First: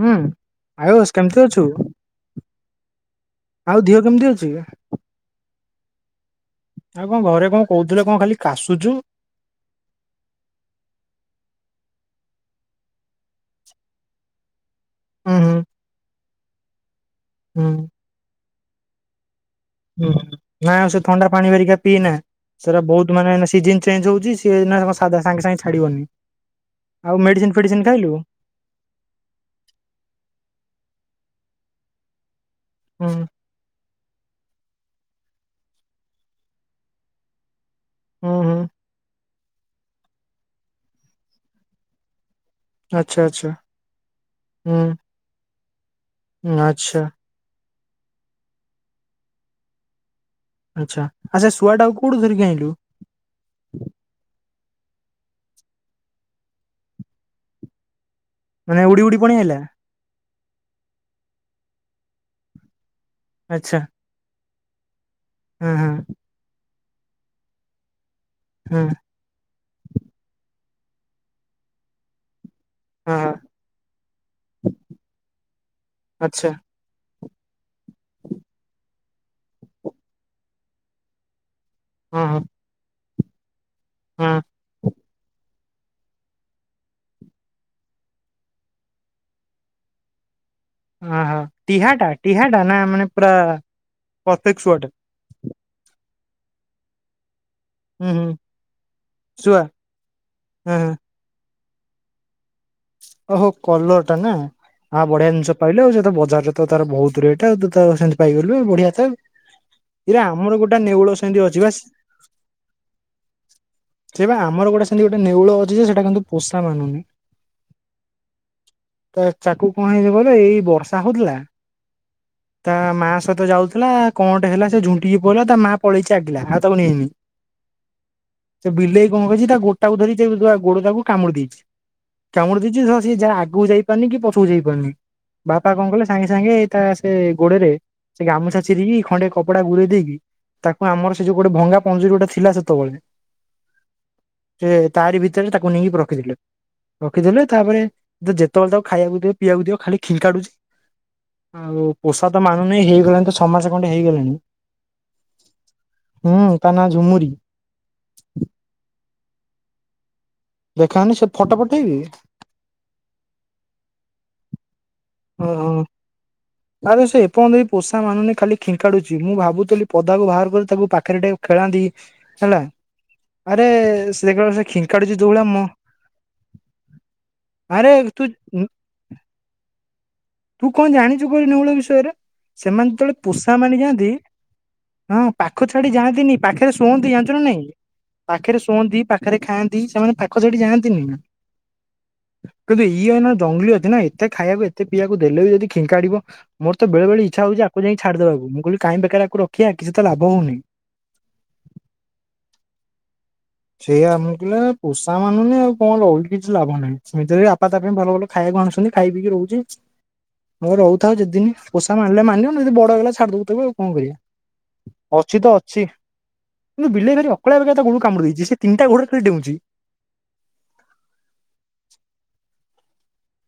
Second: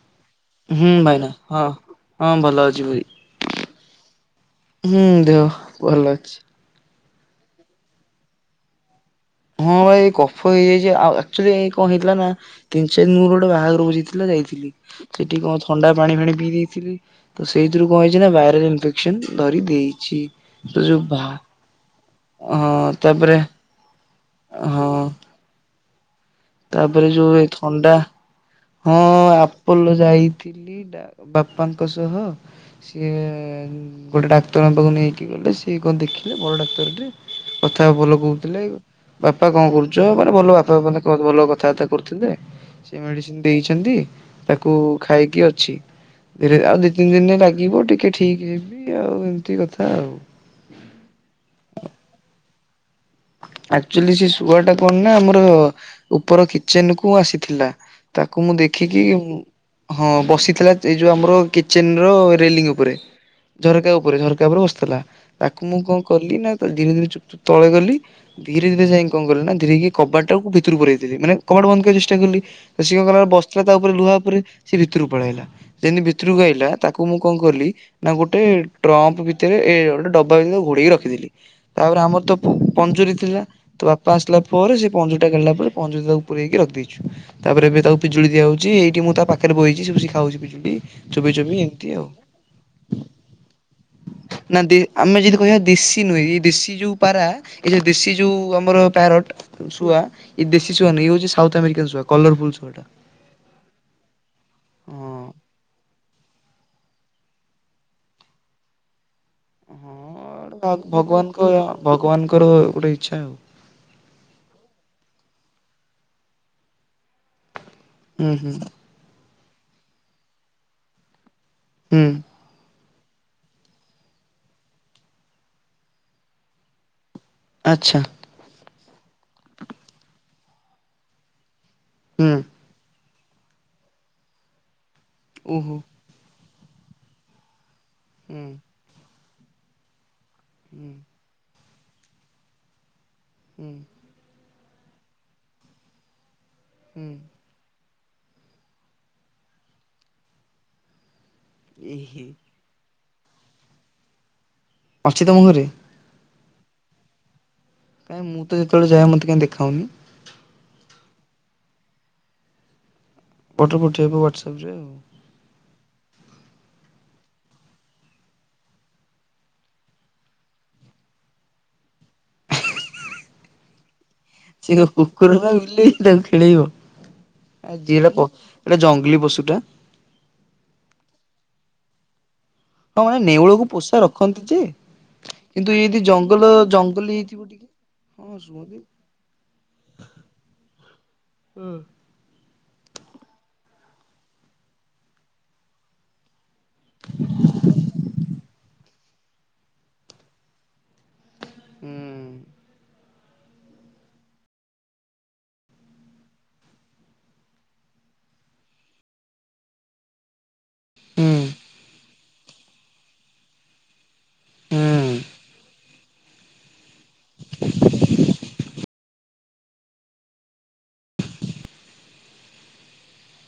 ହୁଁ ହୁଁ ଆୟୁଷ ଭାଇନା କେମତି ହଁ ଅଛୁ? ହଁ ଭଲ ଅଛି ଭାଇ ଆଉ ଦିହ କେମିତି ଅଛି? ହୁଁ ଦେହ ଭଲ ଅଛି। ଆଉ କଣ ଘରେ କଣ କହୁଥିଲେ କଣ ଖାଲି କାଶୁଛୁ। ହଁ ଭାଇ ଏଇ କଫ ହେଇଯାଇଛି ଆଉ ଆକ୍ଚୁଲି ଏଇ କଣ ହେଇଥିଲା ନାଁ ତିନ ଚାରି ଦିନ ମୋର ଗୋଟେ ବାହାଘର ଭୋଜି ଥିଲା ଯାଇଥିଲି। ଉଁ ସେଠି ହୁଁ କଣ ଥଣ୍ଡା ପାଣି ଫାଣି ପିଇ ଦେଇଥିଲି ତ ହୁଁ ସେଇଥିରୁ କଣ ହେଇଛି ନାଁ ଭାଇରାଲ୍ ଇନଫେକ୍ସନ୍। ହୁଁ ନାଁ ସେ ଥଣ୍ଡା ପାଣି ଘରିକା ପିଇନା। ସେଗୁରା ହଁ ବହୁତ ତାପରେ ମାନେ ସିଜନ୍ ଚେଞ୍ଜ୍ ହଉଛି ସିଏ ଏଇନା ହଁ କଁ ସାଦା ସାଙ୍ଗେ ସାଙ୍ଗେ ଛାଡିବନି। ତାପରେ ଆଉ ଯୋଉ ଏ ମେଡ଼ିସିନ୍ ଫେଡିସିନ୍ ଥଣ୍ଡା ଖାଇଲୁ? ହଁ ଆପଲ ଯାଇଥିଲି ଡ଼ା ବାପାଙ୍କ ସହ ହୁଁ ସିଏ ଗୋଟେ ଡାକ୍ତରଙ୍କ ପାଖକୁ ନେଇକି ଗଲେ ସିଏ କଣ ଦେଖିଲେ ବଡ଼ ଡାକ୍ତରଟେ। କଥା ଭଲ ହୁଁ ହୁଁ କହୁଥିଲେ ବାପା କଣ କରୁଛ ମାନେ ଭଲ ବାପା ମାନେ ଭଲ କଥାବାର୍ତ୍ତା କରୁଥିଲେ ସେ ଆଚ୍ଛା ମେଡ଼ିସିନ୍ ଆଚ୍ଛା ଦେଇଛନ୍ତି ତାକୁ ହୁଁ ଖାଇକି ଅଛି ଧୀରେ ହୁଁ ଆଉ ଦି ଆଚ୍ଛା ତିନି ଦିନ ଲାଗିବ ଟି ଟିକେ ଠିକ୍ ହେବି ଆଉ ଏମିତି କଥା ଆଉ। ଆଛା ଆ ସେ ଶୁଆଟାକୁ କୋଉଠୁ ଧରିକି ଆଇଁଲୁ? ଆକ୍ଚୁଲି ସେ ଶୁଆଟା କଣ ନାଁ ଆମର ଉପର କିଚେନ୍ କୁ ଆସିଥିଲା। ତାକୁ ମୁଁ ମାନେ ଉଡି ଦେଖିକି ଉଡି ପଳେଇ ହୁଁ। ଆଇଲା? ହଁ ବସିଥିଲା ଏଇ ଯୋଉ ଆମର କିଚେନ୍ ର ରେଲିଙ୍ଗ୍ ଉପରେ। ଆଚ୍ଛା ଝରକା ଉପରେ ଝରକା ଉପରେ ବସିଥିଲା ହଁ ତାକୁ ମୁଁ ହଁ କଣ କଲି ନାଁ ତା ଧୀରେ ଧୀରେ ଚୁପ୍ ଚୁପ୍ ତଳେ ଗଲି ଧୀରେ ହଁ ଧୀରେ ଯାଇଁ କି କଁ କଲି ନାଁ ଧୀରେକି କବାଟାକୁ ଭିତରୁ ପୁରେଇ ଦେଲି ମାନେ କବାଟ ବନ୍ଦ କରିଆକୁ ଚେଷ୍ଟା କଲି। ତ ସିଏ କଣ ହଁ କଲା ନାଁ ହଁ ବସି ଥିଲା ତା ଉପରେ ଲୁହା ଉପରେ ସିଏ ଭିତରକୁ ପଳେଇଆଇଲା ଯେମତି ଭିତରୁକୁ ଆଚ୍ଛା ଆଇଲା ତାକୁ ମୁଁ କଁ କଲି ନାଁ ଗୋଟେ ଟ୍ରମ୍ପ ଭିତରେ ଏ ଗୋଟେ ଡବା ଭିତରେ ଘୋଡେଇକି ରଖିଦେଲି। ତାପରେ ଆମର ହଁ ତ ହଁ ପ ପଞ୍ଜୁରୀ ଥିଲା ତ ବାପା ହଁ ଆସିଲା ପ ପରେ ସେ ପଞ୍ଜୁରୀଟା କଡିଲା ପରେ ପଞ୍ଜୁରୀରେ ତାକୁ ପୁରେଇକି ରଖିଦେଇଛୁ। ତାପରେ ଏବେ ତାକୁ ପିଜୁଳି ଦିଆହଉଛି ଏଇଟି ମୁଁ ତା ପାଖରେ ବଇଛି ସେ ଖାଉଛି ପିଜୁଳିଟିଏ। ଆହା ଟିହାଟା ଟିହାଟା ନା ମାନେ ପୁରା ନା ପତେକ୍ ଦେ ଶୁଆ ଟା। ଆମେ ଯଦି କହିବା ଦେଶି ନୁହେଁ ଏଇ ଦେଶୀ ଯୋଉ ପାରା ଏଇ ହୁଁ ଦେଶୀ ହୁଁ ଯୋଉ ଆମର ପ୍ୟାରୋଟ ଶୁଆ ଏଇ ହଁ ଦେଶୀ ହଁ ଶୁଆ ନୁଁହ ହଉଛି ସାଉଥ ଆମେରିକାନ୍ ଶୁଆ। କଲରଫୁଲ ଶୁଆଟା। ଓ ହୋ କଲରଟା ନା। ଆ ହଁ ବଢିଆ ଜିନିଷ ପାଇଲୁ ଆଉ ସେ ତ ବଜାରରେ ତାର ବହୁତ ରେଟ୍ ଆଉ ତୁ ତ ସେମତି ପାଇଗଲୁ ବଢିଆ ତ। ଏଇରେ ହଁ ଆମର ଗୋଟା ନେଉଳ ଭଗବାନଙ୍କ ସେମତି ଅଛି ବା ସ ଭଗବାନଙ୍କର ଗୋଟେ ଇଚ୍ଛା ଆଉ ସେ ଆମର ବା ଗୋଟେ ସେମତି ଗୋଟେ ନେଉଳ ଅଛି ସେଟା କିନ୍ତୁ ପୋଷା ମାନୁନି। ହୁଁ ହୁଁ। ତ ଚାକୁ କଣ ହେଇଯିବ ବ ଏଇ ବର୍ଷା ହଉଥିଲା। ହୁଁ। ତା ମା ସହିତ ଯାଉଥିଲା କଣଟେ ହେଲା ସେ ଝୁଣ୍ଟିକି ପଡିଲା ତା ମା ପଳେଇକି ଆଗିଲା ଆଉ ତାକୁ ନେଇନି। ଆଚ୍ଛା। ସେ ବିଲେଇ କଣ କହିଛି ତା ଗୋଟାକୁ ଧରି ସେ ଗୋଡ ତାକୁ କାମୁଡି ଦେଇଛି। ହୁଁ କାମୁଡ଼ି ଦେଇଛି ସିଏା ଆଗକୁ ଯାଇପାରୁନି କି ପଛକୁ ଯାଇପାରୁନି ବାପା ଓହୋ କଣ କଲେ? ସାଙ୍ଗେ ସାଙ୍ଗେ ତା ସେ ଗୋଡରେ ସେ ହୁଁ ଗାମୁଛା ଚିରିକି ଖଣ୍ଡେ କପଡା ଗୁରେଇଦେଇକି। ତାକୁ ହୁଁ ଆମର ସେ ଯୋଉ ଗୋଟେ ଭଙ୍ଗା ପଞ୍ଜୁରୀ ଗୋଟେ ଥିଲା ସେତେବେଳେ ହୁଁ। ସେ ତାରି ଭିତରେ ତାକୁ ନେଇକି ରଖିଥିଲେ। ହୁଁ ରଖିଦେଲେ ତାପରେ ଯେତେବେଳେ ତାକୁ ଖାଇବାକୁ ଦିଅ ପିଇବାକୁ ଦିଅ ଖାଲି ଖିଙ୍କାଡୁଛି। ଆଉ ଏହେ ପୋଷା ତ ମାନୁନି ହେଇଗଲାଣି ତ ଛଅ ମାସ ଖଣ୍ଡେ ହେଇଗଲାଣି। ଅଛି ତମ ଘରେ। ହୁଁ ତାର ନାଁ ଝୁମୁୁରି। କାଇଁ ମୁଁ ତ ଯେତେବେଳେ ଯାଏ ମତେ କାଇଁ ଦେଖାଉନି। ଦେଖାଅନି ସେ ଫଟୋ ପଠେଇବି। ଫଟୋ ପଠେଇବ ହ୍ୱାଟସଆପରେ ଆଉ ହଁ। ଆରେ ସେ ଏପର୍ଯ୍ୟନ୍ତ ପୋଷା ମାନୁନି ଖାଲି ଖିଙ୍କାଡୁଛି ମୁଁ ଭାବୁଥିଲି ପଦାକୁ ବାହାର କରି ତାକୁ ପାଖରେ ଟିକେ ଖେଳାନ୍ତି। ହେଲା ଆରେ ଦେଖିଲା ବେଳକୁ ସେ କଣ ଖିଙ୍କାଡୁଛି ଯୋଉ କୁକୁର ଭଳିଆ ନା ମ ବିଲେଇ ତାକୁ ଖେଳେଇବ। ଆରେ ଜିରାଫ ତୁ ଏଇଟା ଜଙ୍ଗଲୀ ପଶୁଟା। ତୁ କଣ ଜାଣିଛୁ କହିଲୁ ନେଉଳ ବିଷୟରେ ସେମାନେ ହଁ ଯେତେବେଳେ ମାନେ ପୋଷା ନେଉଳକୁ ମାନିଯାଆନ୍ତି। ରଖନ୍ତି ଯେ ହଁ କିନ୍ତୁ ପାଖ ଏ ଛାଡି ଯଦି ଯାଆନ୍ତିନି ଜଙ୍ଗଲ ପାଖରେ ଜଙ୍ଗଲୀ ଶୁଅନ୍ତି ଜାଣିଛୁ ହେଇଥିବ ନା ନାଇଁ। ଟିକେ ପାଖରେ ଶୁଅନ୍ତି ପାଖରେ ଖାଆନ୍ତି ସେମାନେ ପାଖ ଛାଡି ଯାଆନ୍ତିନି। ହୁଁ। କିନ୍ତୁ ଇଏ ହେନା ଜଙ୍ଗଲୀ ଅଛି ନା ଏତେ ଖାଇବାକୁ ଏତେ ପିଇବାକୁ ଦେଲେ ବି ଯଦି ଖିଙ୍କାଡିବ। ମୋର ତ ବେଳେବେଳେ ଇଛା ହଉଛି ଆକୁ ଯାଇକି ଛାଡିଦବାକୁ ମୁ କହିଲି କାହିଁ ବେକାର ଆକୁ ରଖିବା କିଛି ତ ଲାଭ ହଉନି। ହୁଁ। ସେଇଆ ଆମକୁ କହିଲେ ପୋଷା ମାନୁନି ଆଉ କଣ ଲାଭ କିଛି ଲାଭ ନାହିଁ ସେମିତିରେ ବାପା ତା ପାଇଁ ଭଲ ଭଲ ଖାଇବାକୁ ଆଣୁଛନ୍ତି ଖାଇ ପିଇକି ରହୁଛି। ହଉ ରହୁଥାଉ ହୁଁ ଯେତେଦିନ ପୋଷା ମାନିଲେ ମାନିବ ନହେଲେ ବଡ ହେଲା ଛାଡି ଦବୁ ଆଉ କଣ କରିବା? ହୁଁ ଅଛି ତ ଅଛି କିନ୍ତୁ ବିଲେଇ ଭାରି ଅକଳିଆରେ ଗୋଡକୁ କାମୁଡି ଦେଇଛି। ତିନଟା ଗୋଡ଼ରେ ଖାଲି ଡେଉଁଛି।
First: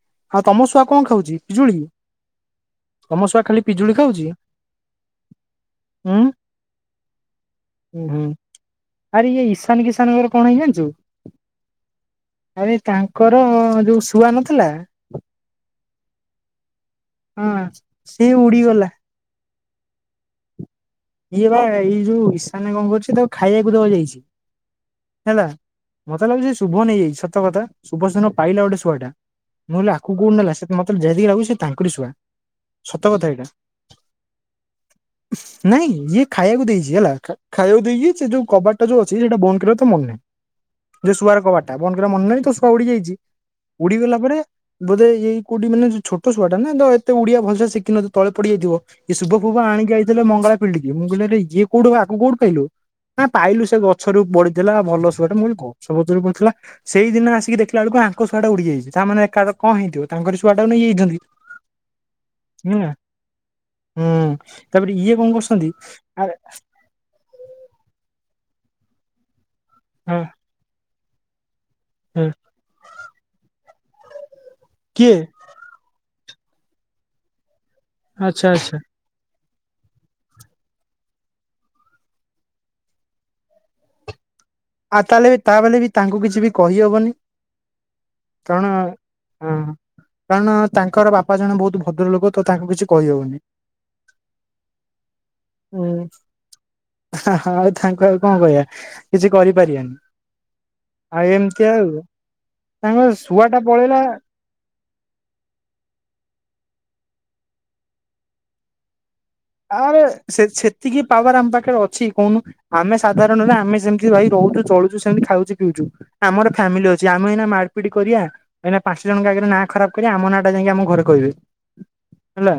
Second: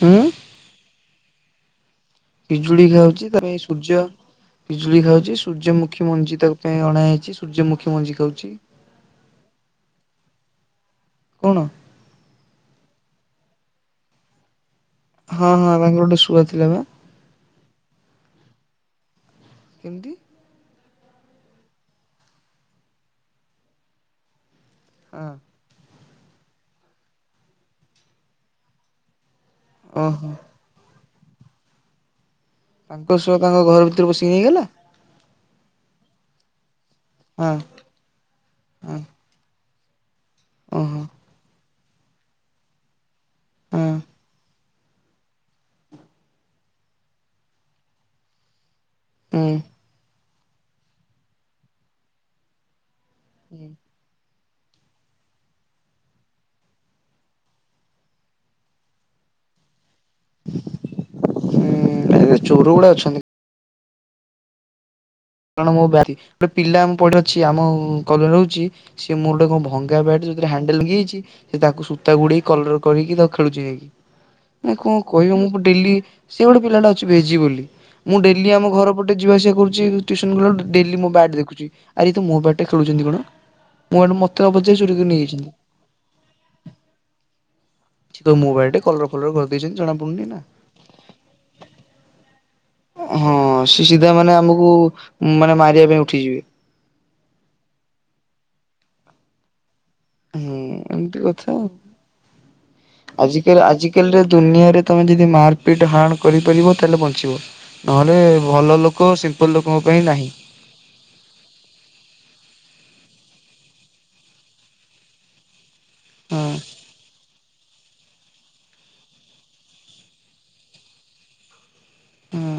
ହୁଁ ଆଉ ତମ ଶୁଆ କଣ ଖାଉଛି ପିଜୁଳି। ପିଜୁଳି ତମ ଖାଉଛି ତା ଶୁଆ ପାଇଁ ଖାଲି ପିଜୁଳି ସୂର୍ଯ୍ୟ ଖାଉଛି ପିଜୁଳି ଖାଉଛି ସୂର୍ଯ୍ୟମୁଖୀ ଉଁ ମଞ୍ଜି ତାଙ୍କ ପାଇଁ ଅଣାହୋଇଛି ସୂର୍ଯ୍ୟମୁଖୀ ଉଁ ମଞ୍ଜି ହୁଁ। ଖାଉଛି। ଆରେ ଇଏ ଇଶାନ କିସାନଙ୍କର କଣ ହେଇଚି ଜାଣିଛୁ? କଣ? ଆରେ ତାଙ୍କର ଯୋଉ ଶୁଆ ନଥିଲା। ହଁ ହଁ ତାଙ୍କର ଗୋଟେ ଶୁଆ ଥିଲା ବା। ହଁ ସିଏ ଉଡି ଗଲା। କେମିତି। ଇଏ ବା ଏଇ ଯୋଉ ଈଶାନି କଁ କରୁଛି ତାକୁ ଖାଇବାକୁ ଦବା କୁ ଯାଇଛି ହଁ ହେଲା। ମତେ ଲାଗୁଛି ସେ ଶୁଭ ନେଇ ଯାଇଛି ସତ କଥା ଶୁଭ ସେ ଦିନ ପାଇଲା ଗୋଟେ ଶୁଆ ଟା ମୁଁ ଭାବିଲି ଆକୁ ଓହୋ। କୋଉଠି ନେଲା। ମତେ ଯେହେତିକି ଲାଗୁ ସେ ତାଙ୍କରି ଶୁଆ। ସତ ତାଙ୍କ କଥା ଶୁଆ ଏଇଟା ତାଙ୍କ ଘର ଭିତରେ ପସିକି ନେଇଗଲା। ନାଇଁ ଇଏ ଖାଇବାକୁ ଦେଇଛି ହେଲା ଖା ହଁ ଖାଇବାକୁ ଦେଇକି ସେ ଯୋଉ କବାଟା ହଁ ଯୋଉ ଅଛି ସେଇଟା ବନ୍ଦ କରିବାକୁ। ତ ମନେ ଓହୋ ନାହିଁ ଯେ ଶୁଆର କବାଟା ବନ୍ଦ କରିବାକୁ ମନେ ନାହିଁ ତ ଶୁଆ ଉଡି ଯାଇଛି ହଁ। ଉଡିଗଲା ପରେ। ବୋଧେ ଏଇ କୋଉଠି ମାନେ ଛୋଟ ଛୁଆଟା ନା ତ ଏତେ ଓଡିଆ ଭଲସେ ଶିଖିନଥିବ ତଳେ ପଡିଯାଇଥିବ। ଇଏ ଶୁଭ ହୁଁ ଫୁଭ ଆଣିକି ଆଇଥିଲେ ମଙ୍ଗଳା ଫିଲ୍ଡ କି ମୁଁ କହିଲି ଆରେ ଇଏ କୋଉଠୁ ଆକୁ କୋଉଠୁ ପାଇଲୁ। ନା ପାଇଲୁ ହୁଁ ସେ ଗଛରୁ ପଡିିଥିଲା ଭଲ ଶୁଆଟେ ମୁଁ କହିଲି ଗଛ ଫଛରୁ ପଡିଥିଲା। ସେଇଦିନ ଆସି କି ଦେଖିଲା ବେଳକୁ ଆଙ୍କ ଶୁଆ ଟା ଉଡି ଯାଇଛି ତା ମାନେ ଏକା କ କଁ ହେଇଥିବ ତାଙ୍କରି ଶୁଆ ଟାକୁ ନେଇ ଯାଇଛନ୍ତି ଏ ଚୋର ଗୁଡା ହୁଁ। ଅଛନ୍ତି। ହୁଁ ତାପରେ ଇଏ କଣ କରୁଛ କାରଣ ମୋ ବାରି ଗୋଟେ ପିଲା ଙ୍କୁ ପଢେଇ ସିଏ ଆମ ଘରେ ଜଣେ ରହୁଛି ସିଏ ମୋର ଗୋଟେ କଣ ଭଙ୍ଗା ହଁ ବ୍ୟାଟରେ ଯୋଉଥିରେ ହାଣ୍ଡେଲେ ‌ଭାଙ୍ଗି ଯାଇଛି। ସିଏ ତାକୁ ସୂତା ହଁ ଗୁଡେଇ କଲର କରିକି ତାକୁ ଖେଳୁଛି ଯାଇକି। ମୁଁ କଣ କିଏ କହିବ ମୁଁ ପୁ ଡେଲି ସେ ଗୋଟେ ପିଲାଟା ଅଛି ବେଜି ବୋଲି ମୁଁ ଆଚ୍ଛା ଡେଲି ଆମ ଆଚ୍ଛା ଘର। ପଟେ ଯିବା ଆସିବା କରୁଛି। ଟ୍ୟୁସନ ଗଲା ବେଳକୁ ଡେଲି ମୋ ବ୍ୟାଟ ଦେଖୁଛି ‌ଆରେ ଇଏ ତ ମୋ ବ୍ୟାଟ ଟା ଖେଲୁଛନ୍ତି କଣ ମୁଁ ହେଠୁ ମ ତାକୁ ପଚାରୁଛି। ଆଉ ତାହେଲେ ବି ତା ବଲେ ବି ତାଙ୍କୁ କିଛି ବି କହିହବନି। ସେ କହିବ ମୋ କାରଣ ବ୍ୟାଟ କଲର ଫଲର ହଁ କରିଦେଇଛନ୍ତି ଜଣା ପଡୁନି ନା। କାରଣ ତାଙ୍କର ବାପା ଜଣେ ବହୁତ ଭଦ୍ରଲୋକ। ତ ତାଙ୍କୁ କିଛି ହଁ କହିହଉନି। ସେ ସିଧା ମାନେ ଆମକୁ ମାନେ ମାରିବା ପାଇଁ ଉଠିଯିବେ। ହାଁ ହଁ ଆଉ ତାଙ୍କୁ ଆଉ କଁ କହିବା କିଛି କରି ପାରିବାନି। ଆଉ ଏମିତି ଆଉ ତାଙ୍କ ଶୁଆ ଆଜିକାଲି ଟା ପଳେଇଲା। ଆଜିକାଲିର ଦୁନିଆରେ ତମେ ଯଦି ମାରପିଟ୍ ହାଣ କରିପାରିବ ତାହେଲେ ବଞ୍ଚିବ। ନହଲେ ଭଲ ଲୋକ ସେମ ଆରେ ସେ ସେ ସେତିିକି ପାୱାର ଆମ ପାଖରେ ଅଛି କହୁନୁ। ଆମେ ସାଧାରଣରେ ଆମେ ସେମିତି ଭାଇ ରହୁଛୁ ଚଳୁଛୁ ସେମିତି ଖାଉଛେ। ହଁ ଆମର ଫ୍ୟାମିଲି ଅଛି ଆମେ ଏଇନା ମାଡ ପିଟ କରିବା ଏଇନା ପାଞ୍ଚ ଜଣଙ୍କ ଆଗରେ ନାଁ ଖରାପ କରିବା ଆମ ନାଁ ଟା ଯାଇକି ଆମ ଘରେ କହିବେ। ହଁ ହେଲା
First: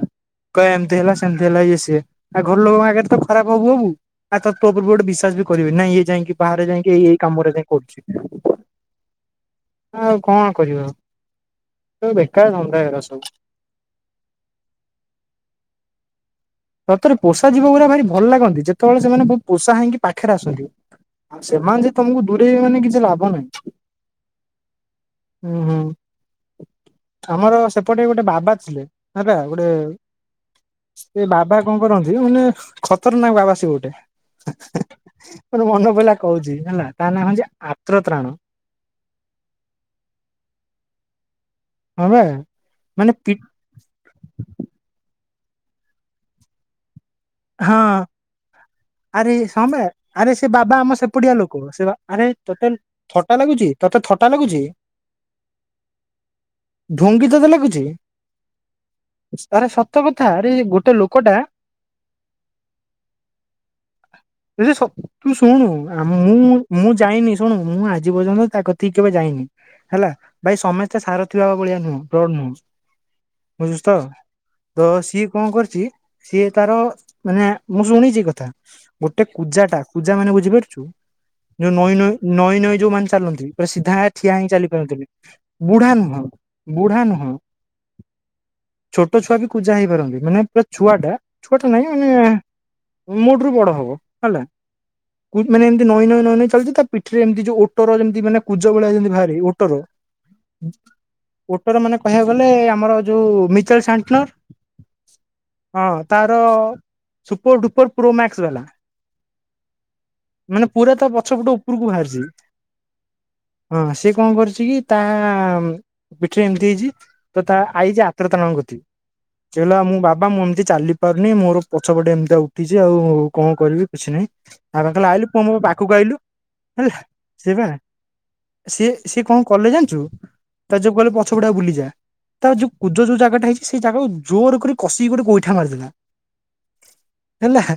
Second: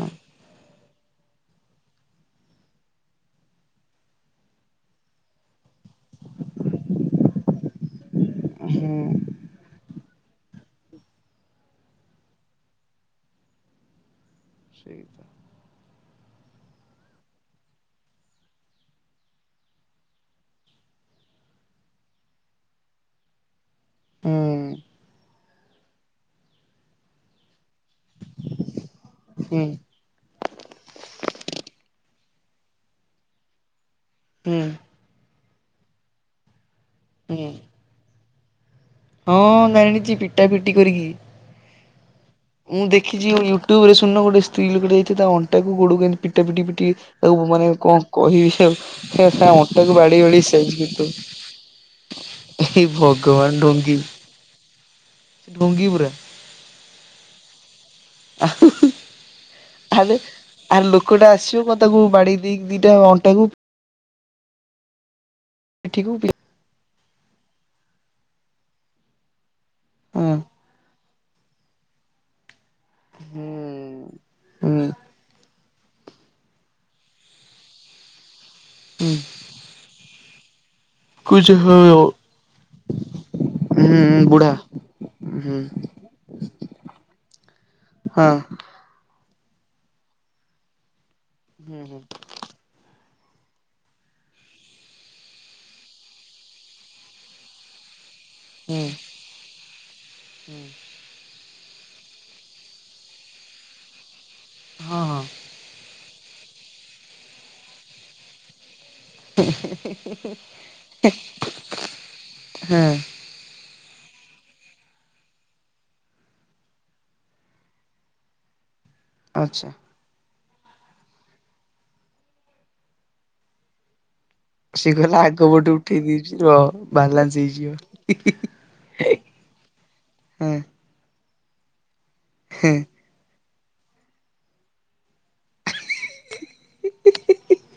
କହିବେ ଏମିତି ହେଲା ସେମିତି ହେଲା ଇଏ ସିଏ ଆଉ ଘର ଲୋକଙ୍କ ଆଗରେ ତ ଖରାପ ହବୁ ହବୁ। ଆଉ ତୋ ‌ତୋ ଉପରେ ବି ଗୋଟେ ବିଶ୍ୱାସ ବି କରିବେନି ନାଁଇ ଇଏ ଯାଇକି ବାହାରେ ଯାଇକି ଏଇ ଏଇ କାମରା ଯାଇ କରୁଛି। ହୁଁ ହୁଁ। ଆଉ କଣ କରିବ ସବୁ ବେକାର ଧନ୍ଦା ଏଗୁରା ସବୁ। ସେଇ କଥା। ସତରେ ପୋଷା ଯିବ ଗୁରା ଭାରି ଭଲ ଲାଗନ୍ତି। ଯେତେବେଳେ ସେମାନେ ବହୁତ ପୋଷା ହେଇକି ପାଖରେ ଆସନ୍ତି। ଆଉ ସେମାନେ ଯଦି ତମକୁ ଦୂରେଇ ରହିବେ ମାନେ କିଛି ଲାଭ ନାହିଁ। ହୁଁ। ହୁଁ ହୁଁ ଆମର ସେପଟେ ଗୋଟେ ବାବା ଥିଲେ ହେଲ ହୁଁ ଗୋଟେ। ଏ ବାବା କଣ କରନ୍ତି ମାନେ ଖତରନାକ ବାବା ସିଏ ଗୋଟେ। ହୁଁ। ମୋର ମନେ ପଇଲା କହୁଛି ହେଲା ତା ନାଁ ହୁଁ ହଉଛି ଆତ୍ରତ୍ରାଣ। ହଁ ଜାଣିଚି ପିଟା ପିଟି କରିକି। ହଁ ବା। ମୁଁ ମାନେ ଦେଖିଚି ପି ଯୋଉ ୟୁଟ୍ୟୁବ ରେ ଶୁଣୁନ ଗୋଟେ ସ୍ତ୍ରୀ ଲୋକଟେ ଯାଇଥିବ ତା ଅଣ୍ଟାକୁ ଗୋଡ଼କୁ ଏମତି ପିଟା ପିଟି ପିଟି। ତାକୁ ମୁଁ ମାନେ ହଁ କଣ କହିବି ଆଉ ଆରେ [unintelligible] ତା ହଁ ବା ଅଣ୍ଟାକୁ ବାଡ଼େଇ ଆରେ ସେ ବାଡ଼େଇ ସାଇଜ୍ ବାବା ଆମ ସେପଟିଆ ଲୋକ ସେ କରିଦେବି। ଆରେ ତତେ ଥଟା ଲାଗୁଛି କି ତତେ ଥଟା ଲାଗୁଛି। ଡୁଙ୍ଗୀ ବୁରେ। ଢୁଙ୍ଗି ତତେ ଲାଗୁଛି ଆରେ ସ ତ କଥା ଆରେ ଇଏ ଗୋଟେ ଲୋକଟା ତୁ ପା ତାକୁ ବାଡ଼େଇ ଦେଇକି ଦିଇଟା ଅଣ୍ଟାକୁ ଏ ଯେ ସ ତୁ ଶୁଣୁ ଆ ପିଠିକୁ ମୁଁ ମୁଁ ମୁଁ ଯାଇନି ଶୁଣୁ ମୁଁ ଆଜି ପର୍ଯ୍ୟନ୍ତ ତା କତିକି କେବେ ଯାଇନି ହେଲା ହଁ। ଭାଇ ସମେସ୍ ଥେ ସାରଥି ବାବା ଭଳିଆ ନୁହୁଁ ଫ୍ରଡ ନୁହୁଁ। ହୁଁ। ବୁଝୁଚୁ ତ ତ ହୁଁ ସିଏ କଣ କରିଚି ସିଏ ତାର ମାନେ ମୁଁ ଶୁଣିଛି ଏ କଥା, ହୁଁ ଗୋଟେ କୂଜା ଟା କୂଜା ମାନେ ବୁଝିପାରୁଛୁ? କୁଛ ଯୋଉ ନଇଁ ହୁଁ ନଇଁ ନଇଁ ନଇଁ ଯୋଉ ମାନ ଚାଲନ୍ତି, ପୁରା ସିଧା ଠିଆ ବୁଢା ହେଇଁ ଚାଲିପାରନ୍ତୀନି। ହୁଁ ବୁଢ଼ା ନୁହଁ ବୁଢ଼ା ନୁହଁ। ହଁ। ଛୋଟ ଛୁଆ ବି କୁଜା ହେଇ ପାରନ୍ତି, ମାନେ ପୁରା ଛୁଆ ଟା ଛୁଆଟା ହୁଁ ନାହିଁ। ହୁଁ। ଏଁ ମୋଠୁ ରୁ ବଡ଼ ହବ ହେଲା। କୁ ମାନେ ଏମିତି ନଈ ନଇଁ ନଇଁ ନଇଁ ଚାଲିଛି। ତା ପିଠୀରେ ଏମିତି ଯୋଉ ଓଟର ଯେମିତି ମାନେ କୁଜ ହୁଁ ଭଳିଆ ଯେମିତି ବାହାରେ ଓଟର। ଓଟୋର ମାନେ କହିବାକୁ ଗଲେ ଆମର ଯୋଉ ମିିଚେଲ ହଁ ହଁ ସାଣ୍ଟନର। ହଁ ତାର ସୁପର ଡୁପର ପ୍ରୋ ମ୍ୟାକ୍ସ ବାଲା। ମାନେ ପୁରା ତା ପଛ ପଟୁ ଉପରକୁ ବାହାରିଛି। ହଁ ହଁ ସିଏ କଣ କରୁଛି କି ତା ମ୍ ପିଠୀରେ ଏମିତି ହେଇଛି। ତ ତା ଆଇଛି ଆତ୍ରତାଣଙ୍କ କତିକି। ସେ ଆଚ୍ଛା। କହିଲା ମୁଁ ବାବା ମୁଁ ଏମିତି ଚାଲି ପାରୁନି ମୋର ପଛପଟେ ଏମିତିଆ ଉଠିଛି ଆଉ କଣ କରିବି କିଛି ନାହିଁ। ବାବା ସିଏ କହିଲେ କହିଲା ଆଇଲୁ ପୁଅ ଆଗ ମୋ ପଟେ ପାଖକୁ ଉଠେଇ ଆଇଲୁ ଦେଇଛି ରୁହ ହେଲା ବାଲାନ୍ସ ସେ ବା ହେଇଯିବ। ସିଏ ସିଏ କଣ କଲେ ଜାଣିଛୁ, ହଁ ତା ଯୋଉ କହିଲେ ପ ଛ ପଟିଆ ବୁଲିଯା, ତାର ଯୋଉ ହଁ କୁଜ ଯୋଉ ଜାଗାଟା ହେଇଛି ସେଇ ଜାଗାକୁ ଜୋର କରି କଷିକି ଗୋଟେ ଗୋଇଠା ମାରିଦେଲା। [inaudible] ହେଲା।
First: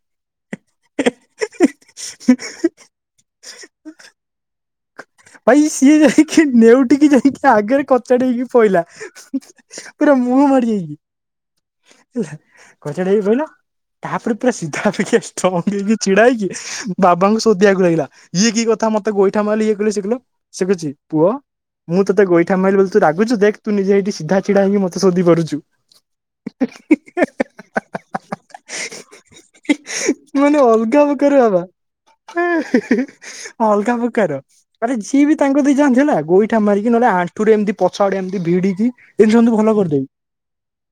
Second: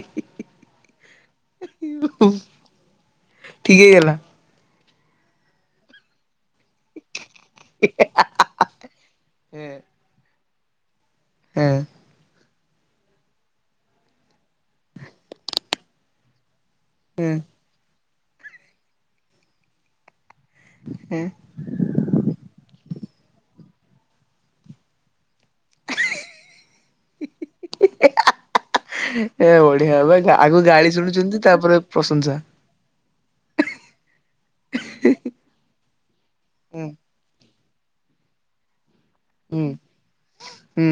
ଇହିଃ ହୋଃ ଠିକ ହେଇ ଗଲା? ଭାଇ ସିଏ ଯାଇକି ନେଉଟିକି ଯାଇକି ଆଗରେ କଚାଡ଼ି ହେଇକି ପଇଲା। ପୁରା ମୁହଁ ମାଡ଼ି ହେଇକି। ହ। କଚାଡ଼ି ହେଇକି ପଇଲ। ତାପରେ ପୁରା ସିଧା ଅପେକ୍ଷା ଷ୍ଟ୍ରଙ୍ଗ ହେଇକି ଛିଡ଼ା ହେଇକି ବାବାଙ୍କୁ ସୋଧିବାକୁ ଲାଗିଲା, ଇଏ କି କଥା ମତେ ଗୋଇଠା ମାଇଲ ଇଏ କଲ ସିଏ କଲ। ସିଏ କହୁଛି ପୁଅ ମୁଁ ତତେ ଗୋଇଠା ମାଇଲି ବୋଲି ତୁ ରାଗୁଛୁ। ଦେଖ ତୁ ନିଜେ ଏଠି ସିଧା ଛିଡ଼ା ହେଇକି ମତେ ସୋଧି ପାରୁଚୁ। ଏ ବଢିଆ ବା [unintelligible] ଆଗ ମାନେ ଗାଳି ଅଲଗା ଶୁଣୁଛନ୍ତି ପ୍ରକାର ବାବା ତାପରେ ପ୍ରଶଂସା। ହାଁ ହେ ହେ। ଅଲଗା ପ୍ରକାର, ମାନେ ଯିଏ ବି ତାଙ୍କ କତିକି ଯାଆନ୍ତି ହେଲା। ଗୋଇଠା ହୁଁ ମାରିକି ନହେଲେ ଆ ଣ୍ଠୁରେ ଏମିତି ପଛ ଆଡ଼େ ଏମିତି ଭିଡି଼କି ଏମିତି ସମସ୍ତଙ୍କୁ ହୁଁ ଭଲ କରିଦୋଉ। ହୁଁ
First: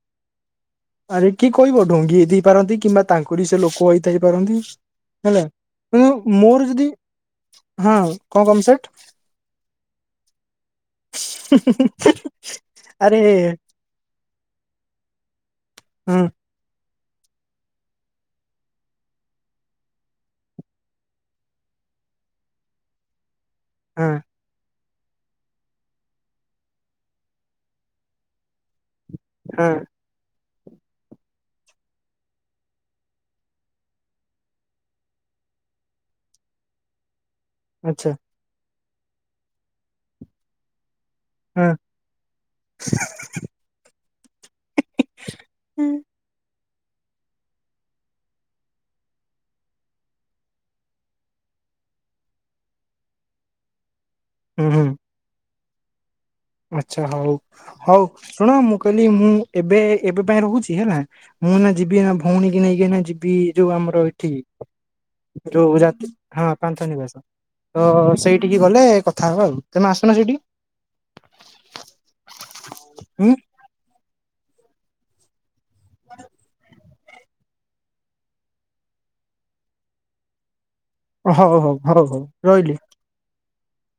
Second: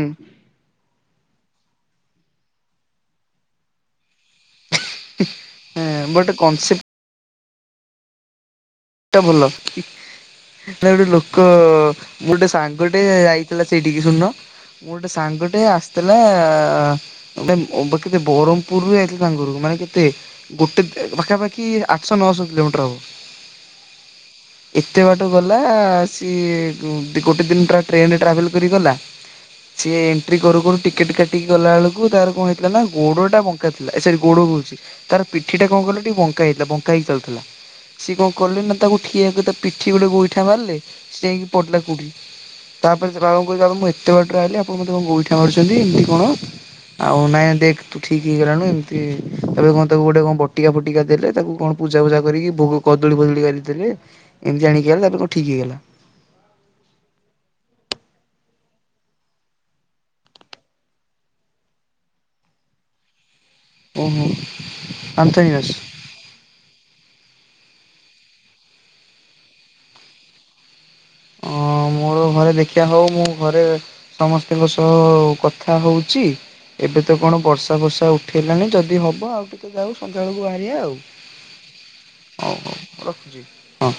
ଆରେ କିଏ କହିବ ଡଙ୍ଗି ହେଇ ଥାଇ ପାରନ୍ତି, କିମ୍ବା ତାଙ୍କରି ସେ ଲୋକ ହେଇଥାଇ ପାରନ୍ତି। ହେଲା ଗୋଟେ କିନ୍ତୁ ମୋର କନସେପ୍ଟ ଯଦି ହଁ କଣ କନସେଟ୍? ଟା ଭଲ, ନା ଗୋଟେ ଲୋକ ଗୋଟେ ସାଙ୍ଗଟେ ଆରେ ଆଇଥିଲା ସେଇଠିକି ଶୁଣୁନ ମୋର ଗୋଟେ ସାଙ୍ଗ ଟେ ଆସିଥିଲା ହଁ [unintelligible] ଅ ବ କେତେ ବରହ୍ମପୁରୁରୁ ଯାଇଥିଲେ ତାଙ୍କ ଘରକୁ ମାନେ କେତେ ଗୋଟେ [unintelligible] ପାଖାପାଖି ଆଠଶହ ନଅଶହ କିଲୋମିଟର ହବ। ହଁ। ଏତେ ବାଟ ଗଲା ସିଏ ଗୋଟେ ଗୋଟେ ଦିନ ଟା ଟ୍ରେନେ ଟ୍ରାଭେଲ କରି ଗଲା। ହଁ। ସିଏ ଏଣ୍ଟ୍ରି କରୁ କରୁ ଟିକେଟ୍ କାଟିକି ଗଲାବେେଳକୁ ତାର କଣ ହେଇଥିଲା ନା ଗୋଡ଼ଟା ବଙ୍କା ଥିଲା। ଏ ସରି ଗୋଡ଼ କହୁଛି। ତାର ପିଠି ଟା କଣ କହିଲ ଟିକେ ବଙ୍କା ହେଇଥିଲା ବଙ୍କା ହେଇ ଚାଲୁଥିଲା। ଆଚ୍ଛା ସିଏ କଣ କଲେ ନା ତାକୁ ଠିଆକୁ ତା ପିଠିକି ଗୋଟେ ଗୋଇଠା ମାରିଲେ। ସେ ହେଇ ହଁ ପଡିଲା କୋଉଠି ତାପରେ ଦେଖିଲା ବେଳକୁ ମୁଁ ଏତେ ବାଟରୁ ଆଇଲି ଓ ମତେ କଣ ଗୋଇଠା ମାରୁଛନ୍ତି ଏମିତି ହୁଁ କଣ? ଆଉ ନାଇଁ ଦେଖ ତୁ ଠିକ୍ ହେଇଗଲୁଣି। ଏମିତି ଏ କଣ ତାକୁ ଗୋଟେ କଣ ବଟିକା ଫଟିକା ଦେଲେ ତାକୁ କଣ ପୂଜା ଫୁଜା କରିକି ଭୋଗ କଦଳୀ ଫଦଳି ଆଣିକି ଦେଲେ। ଏମିତି ହୁଁ ଆଣିକି ଆଇଲା ତାପରେ କଣ ଠିକ୍ ହେଇଗଲା। ଆଚ୍ଛା ହଉ ହଉ ଶୁଣ, ମୁଁ କହିଲି ମୁଁ ଏବେ ଏବେ ପାଇଁ ରହୁଛି ହେଲା। ମୁଁ ନା ଯିବି ନା ଭଉଣୀ କି ନେଇକି ନା ଯିବି ଯୋଉ ଆମର ଓହୋ ଏଇଠି ଆନ୍ଥୋନୀ ଦାସ ଯୋଉ ଯା ହଁ ପାନ୍ଥ ନିବାସ ତ ସେଇଠିକି ଗଲେ କଥା ହବା ଆଉ ତମେ ଆସୁନ ସେଇଠିକି। ଅଁ ମୋର ଘରେ ଦେଖିବା ହଉ ମୁଁ ହୁଁ ଘରେ ସମସ୍ତିଙ୍କ ସହ କ ଥା ହଉଚି? ଏବେ ତ କଣ ବର୍ଷା ଫର୍ଷା ଉଠାଇଲାଣି ଯଦି ହେବ ଆଉ ଟିକେ ଯାଉ ସନ୍ଧ୍ୟାବେଳକୁ ବାହାରିବା ଆଉ। ହଉ ହଉ ହଉ ହଉ ରହିଲି। ହଉ ରଖୁଛି ହଁ।